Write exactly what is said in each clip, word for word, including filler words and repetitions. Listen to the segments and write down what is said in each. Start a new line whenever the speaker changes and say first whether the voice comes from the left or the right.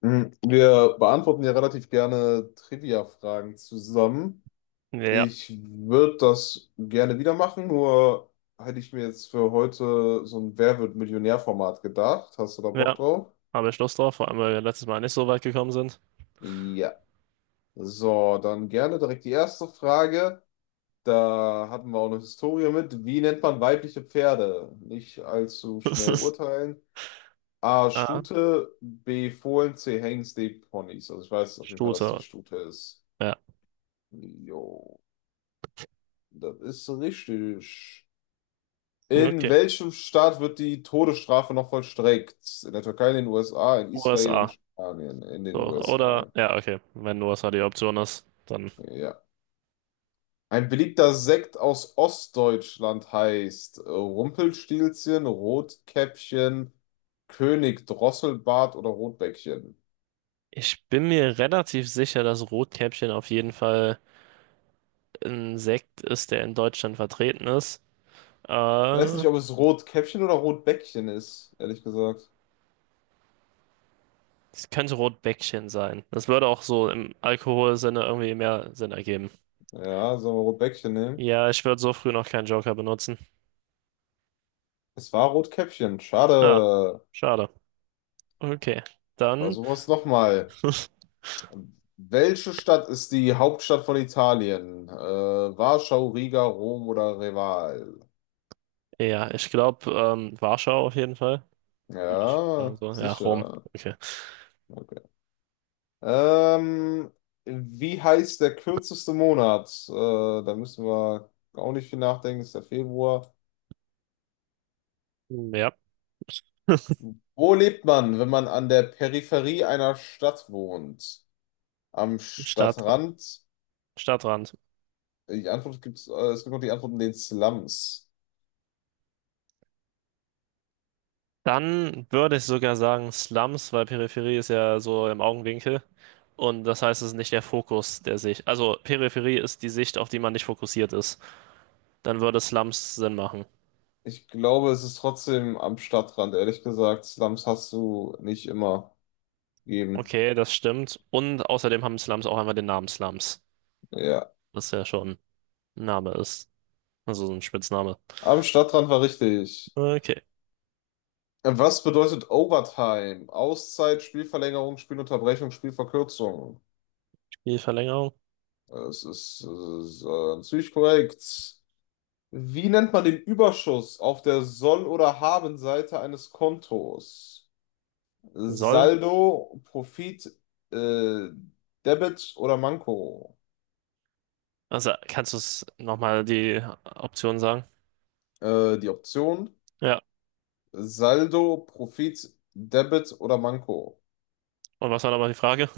left: Mhm. Wir beantworten ja relativ gerne Trivia-Fragen zusammen.
right: Ja,
left: Ich würde das gerne wieder machen, nur hätte ich mir jetzt für heute so ein Wer wird Millionär-Format gedacht. Hast du da Bock
right: ja.
left: drauf?
right: Habe ich Lust drauf, vor allem weil wir letztes Mal nicht so weit gekommen sind.
left: Ja. So, dann gerne direkt die erste Frage. Da hatten wir auch eine Historie mit. Wie nennt man weibliche Pferde? Nicht allzu schnell urteilen. A.
right: Ah,
left: Stute, B. Fohlen, C. Hengst, D. Ponys. Also ich weiß auf jeden Fall, dass die
right: Shooter.
left: Stute ist.
right: Ja.
left: Jo. Das ist richtig. In
right: Okay.
left: welchem Staat wird die Todesstrafe noch vollstreckt? In der Türkei, in den U S A, in Israel, in
right: U S A.
left: Spanien, in den
right: So. Oder,
left: U S A.
right: ja, okay. Wenn U S A die Option ist, dann.
left: Ja. Ein beliebter Sekt aus Ostdeutschland heißt äh, Rumpelstilzchen, Rotkäppchen, König Drosselbart oder Rotbäckchen.
right: Ich bin mir relativ sicher, dass Rotkäppchen auf jeden Fall ein Sekt ist, der in Deutschland vertreten ist.
left: Ich weiß
right: Äh,
left: nicht, ob es Rotkäppchen oder Rotbäckchen ist, ehrlich gesagt.
right: Es könnte Rotbäckchen sein. Das würde auch so im Alkoholsinne irgendwie mehr Sinn ergeben.
left: Ja, sollen wir Rotbäckchen nehmen?
right: Ja, ich würde so früh noch keinen Joker benutzen.
left: Es war Rotkäppchen.
right: Ah,
left: Schade.
right: schade. Okay. Dann.
left: Versuchen wir es nochmal. Welche Stadt ist die Hauptstadt von Italien? Äh, Warschau, Riga, Rom oder Reval?
right: Ja, ich glaube, ähm, Warschau auf jeden Fall. Würde ich sagen
left: Ja,
right: so. Ja, Rom.
left: sicher.
right: Okay.
left: Okay. Ähm, wie heißt der kürzeste Monat? Äh, da müssen wir auch nicht viel nachdenken, ist der Februar.
right: Ja.
left: Wo lebt man, wenn man an der Peripherie einer Stadt wohnt? Am
right: Stadt,
left: Stadtrand?
right: Stadtrand.
left: Die Antwort gibt's, äh, es gibt noch die Antwort in den Slums.
right: Dann würde ich sogar sagen Slums, weil Peripherie ist ja so im Augenwinkel. Und das heißt, es ist nicht der Fokus der Sicht. Also Peripherie ist die Sicht, auf die man nicht fokussiert ist. Dann würde Slums Sinn machen.
left: Ich glaube, es ist trotzdem am Stadtrand, ehrlich gesagt. Slums hast du nicht immer gegeben.
right: Okay, das stimmt. Und außerdem haben Slums auch einfach den Namen Slums.
left: Ja,
right: Was ja schon ein Name ist. Also so ein Spitzname.
left: am Stadtrand war richtig.
right: Okay.
left: Was bedeutet Overtime? Auszeit, Spielverlängerung, Spielunterbrechung, Spielverkürzung.
right: Die Verlängerung.
left: Es ist, es ist äh, ziemlich korrekt. Wie nennt man den Überschuss auf der Soll- oder Habenseite eines Kontos?
right: Soll
left: Saldo, Profit, äh, Debit oder Manko?
right: Also kannst du es nochmal die Option sagen?
left: Äh, die Option.
right: Ja.
left: Saldo, Profit, Debit oder Manko.
right: Und was war nochmal die Frage?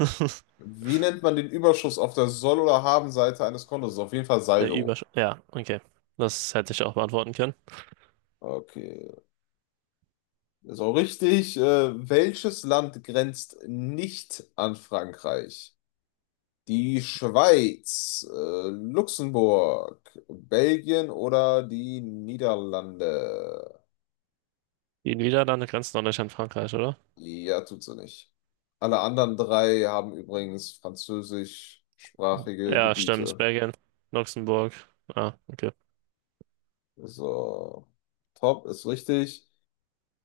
left: Wie nennt man den Überschuss auf der Soll- oder Haben-Seite eines Kontos? Auf jeden Fall
right: Der
left: Saldo.
right: Übersch... Ja, okay. Das hätte ich auch beantworten können.
left: Okay, ist auch richtig. Äh, welches Land grenzt nicht an Frankreich? Die Schweiz, äh, Luxemburg, Belgien oder die Niederlande?
right: Die Niederlande grenzen doch nicht an Frankreich, oder?
left: Ja, tut sie nicht. Alle anderen drei haben übrigens französischsprachige
right: Ja, stimmt.
left: Gebiete.
right: Belgien, Luxemburg. Ah, okay.
left: So, top ist richtig.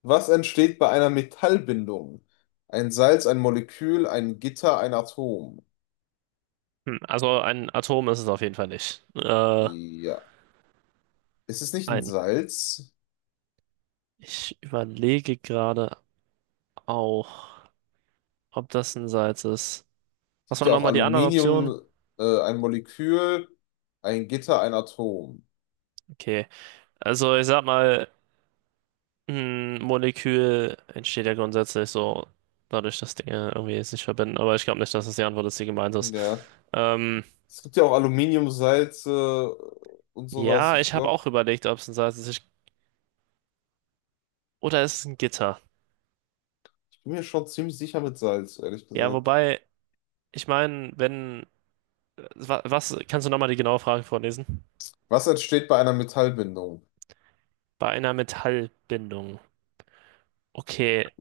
left: Was entsteht bei einer Metallbindung? Ein Salz, ein Molekül, ein Gitter, ein Atom.
right: Hm, also ein Atom ist es auf jeden Fall nicht. Äh,
left: Ja, ist es nicht ein
right: ein.
left: Salz?
right: Ich überlege gerade auch, ob das ein Salz ist.
left: Es
right: Was
left: gibt
right: waren
left: ja auch
right: nochmal die anderen Optionen?
left: Aluminium, äh, ein Molekül, ein Gitter, ein Atom.
right: Okay. Also ich sag mal, ein Molekül entsteht ja grundsätzlich so dadurch, dass Dinge irgendwie sich verbinden, aber ich glaube nicht, dass das die Antwort ist, die gemeint ist.
left: Ja,
right: Ähm,
left: es gibt ja auch Aluminiumsalze und sowas.
right: ja,
left: Ich
right: ich habe
left: glaube,
right: auch überlegt, ob es ein Salz ist. Ich, oder ist es ein Gitter?
left: ich bin mir schon ziemlich sicher mit Salz, ehrlich
right: Ja,
left: gesagt.
right: wobei, ich meine, wenn. Wa- was, kannst du nochmal die genaue Frage vorlesen?
left: Was entsteht bei einer Metallbindung?
right: Bei einer Metallbindung. Okay,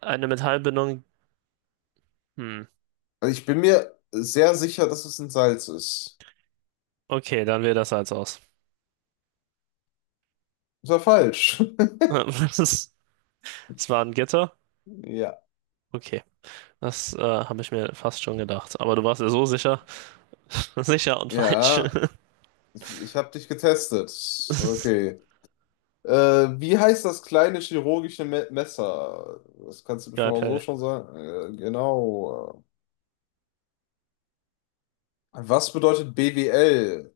right: eine Metallbindung. Hm.
left: Also ich bin mir sehr sicher, dass es ein Salz ist.
right: Okay, dann wäre das Salz aus.
left: Das war falsch.
right: Das ist, Es war ein Gitter?
left: Ja,
right: Okay, das äh, habe ich mir fast schon gedacht. Aber du warst ja so sicher. Sicher und falsch.
left: ja, ich ich habe dich getestet. Okay. Äh, wie heißt das kleine chirurgische Me Messer? Das kannst du bestimmt auch
right: Skalpell,
left: so schon sagen. Äh, genau. Was bedeutet B W L?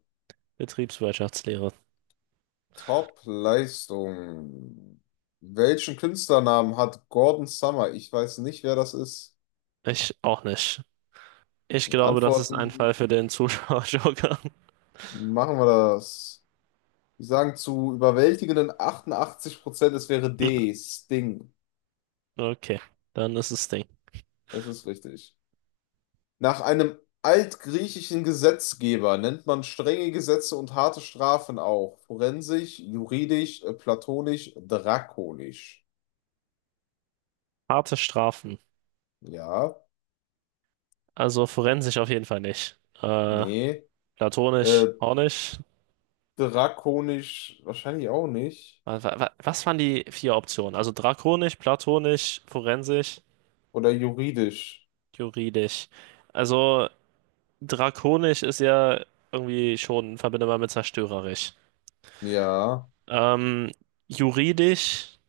right: Betriebswirtschaftslehre.
left: Top-Leistung. Welchen Künstlernamen hat Gordon Summer? Ich weiß nicht, wer das ist.
right: Ich auch nicht. Ich glaube, das ist ein
left: Antworten
right: Fall für den Zuschauer-Joker.
left: machen wir das. Wir sagen zu überwältigenden achtundachtzig Prozent, es wäre D, Sting.
right: Okay, dann ist es Ding.
left: Es ist richtig. Nach einem altgriechischen Gesetzgeber nennt man strenge Gesetze und harte Strafen auch. Forensisch, juridisch, äh, platonisch, drakonisch.
right: Harte Strafen.
left: Ja,
right: Also forensisch auf jeden Fall nicht. Äh,
left: nee.
right: platonisch
left: Äh,
right: auch nicht.
left: drakonisch wahrscheinlich auch nicht.
right: Wa- wa- wa- Was waren die vier Optionen? Also drakonisch, platonisch, forensisch,
left: Oder juridisch.
right: juridisch. Also drakonisch ist ja irgendwie schon verbindbar mit zerstörerisch.
left: Ja,
right: Ähm, Juridisch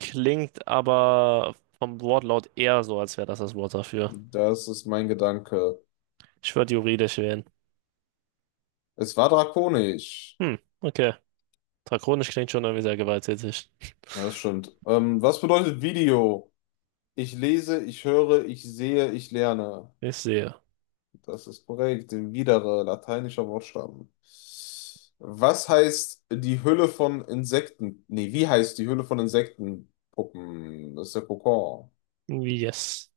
right: klingt aber vom Wortlaut eher so, als wäre das das Wort dafür.
left: das ist mein Gedanke.
right: Ich würde juridisch wählen.
left: Es war drakonisch.
right: Hm, okay. Drakonisch klingt schon irgendwie sehr gewalttätig.
left: Ja, das stimmt. Ähm, was bedeutet Video? Ich lese, ich höre, ich sehe, ich lerne.
right: Ich sehe.
left: Das ist korrekt. Widere, lateinischer Wortstamm. Was heißt die Hülle von Insekten? Nee, wie heißt die Hülle von Insektenpuppen? Das ist der Kokon.
right: Yes.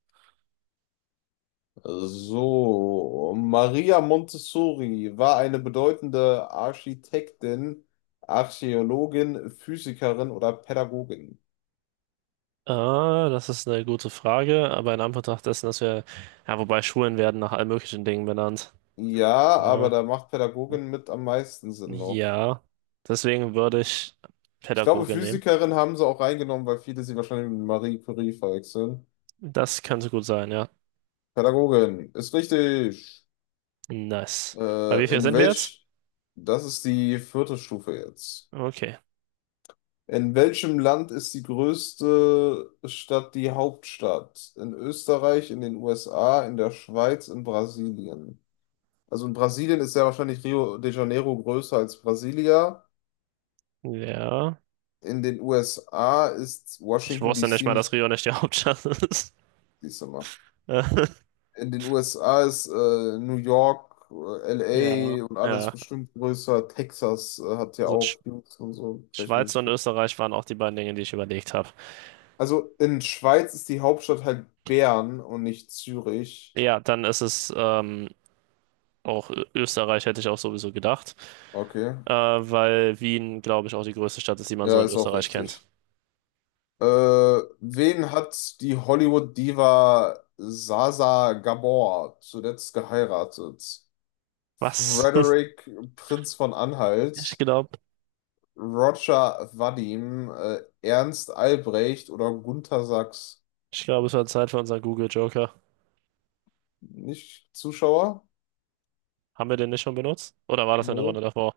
left: So, Maria Montessori war eine bedeutende Architektin, Archäologin, Physikerin oder Pädagogin.
right: Ah, das ist eine gute Frage, aber in Anbetracht dessen, dass wir, ja, wobei Schulen werden nach allen möglichen Dingen benannt.
left: Ja, aber
right: Ah,
left: da macht Pädagogin mit am meisten Sinn noch.
right: ja, deswegen würde ich
left: Ich glaube,
right: Pädagoge nehmen.
left: Physikerin haben sie auch reingenommen, weil viele sie wahrscheinlich mit Marie Curie verwechseln.
right: Das könnte gut sein, ja.
left: Pädagogin, ist richtig.
right: Nice. Bei wie
left: Äh,
right: viel
left: in
right: sind wir jetzt?
left: welch, das ist die vierte Stufe jetzt.
right: Okay.
left: In welchem Land ist die größte Stadt die Hauptstadt? In Österreich, in den U S A, in der Schweiz, in Brasilien. Also in Brasilien ist ja wahrscheinlich Rio de Janeiro größer als Brasilia.
right: Ja.
left: In den U S A ist
right: Ich
left: Washington
right: wusste nicht mal,
left: D C,
right: dass Rio nicht die Hauptstadt ist.
left: siehst du mal. In den U S A ist äh, New York, äh,
right: Ja,
left: L A und alles
right: ja.
left: bestimmt größer. Texas äh, hat ja
right: Also
left: auch
right: Sch
left: Dudes und so, vielleicht muss
right: Schweiz
left: ich
right: und
left: gut.
right: Österreich waren auch die beiden Dinge, die ich überlegt habe.
left: Also in Schweiz ist die Hauptstadt halt Bern und nicht Zürich.
right: Ja, dann ist es ähm, auch Ö- Österreich, hätte ich auch sowieso gedacht.
left: Okay,
right: Äh, weil Wien, glaube ich, auch die größte Stadt ist, die man so
left: ja,
right: in
left: ist auch
right: Österreich kennt.
left: richtig. Äh, wen hat die Hollywood-Diva Sasa Gabor zuletzt geheiratet?
right: Was?
left: Frederick, Prinz von
right: Ich
left: Anhalt,
right: glaube,
left: Roger Vadim, äh, Ernst Albrecht oder Gunter Sachs.
right: ich glaube, es war Zeit für unseren Google Joker.
left: Nicht Zuschauer?
right: Haben wir den nicht schon benutzt? Oder war das in der
left: Nö,
right: Runde davor?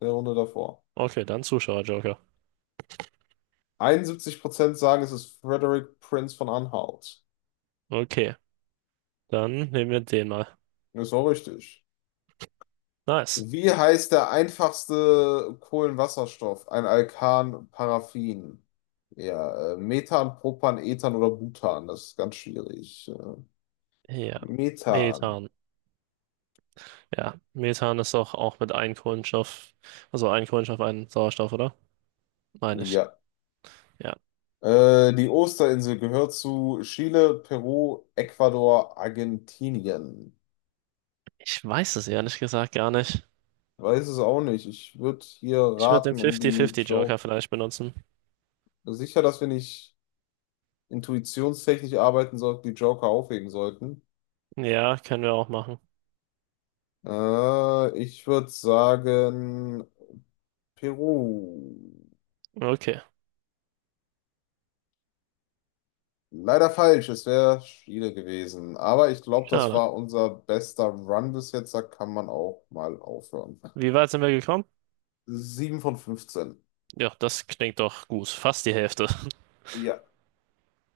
left: der Runde davor.
right: Okay, dann Zuschauer Joker.
left: einundsiebzig Prozent sagen, es ist Frederick Prinz von Anhalt.
right: Okay, dann nehmen wir den mal.
left: Ja, ist auch richtig.
right: Nice.
left: Wie heißt der einfachste Kohlenwasserstoff? Ein Alkan, Paraffin. Ja, äh, Methan, Propan, Ethan oder Butan. Das ist ganz schwierig. Äh,
right: Ja.
left: Methan.
right: Methan. Ja, Methan ist doch auch mit einem Kohlenstoff, also ein Kohlenstoff, ein Sauerstoff, oder? Meine ich.
left: Ja,
right: Ja.
left: Äh, die Osterinsel gehört zu Chile, Peru, Ecuador, Argentinien.
right: Ich weiß es ehrlich gesagt gar nicht.
left: Weiß es auch nicht. Ich würde hier
right: Ich würde den
left: raten, um die
right: fünfzig fünfzig-Joker
left: Joker.
right: vielleicht benutzen.
left: Sicher, dass wir nicht intuitionstechnisch arbeiten sollten, die Joker aufheben sollten.
right: Ja, können wir auch machen.
left: Äh, ich würde sagen, Peru.
right: Okay,
left: Leider falsch, es wäre Chile gewesen. Aber ich glaube, das
right: schade.
left: war unser bester Run bis jetzt. Da kann man auch mal aufhören.
right: Wie weit sind wir gekommen?
left: Sieben von fünfzehn.
right: Ja, das klingt doch gut. Fast die Hälfte.
left: Ja.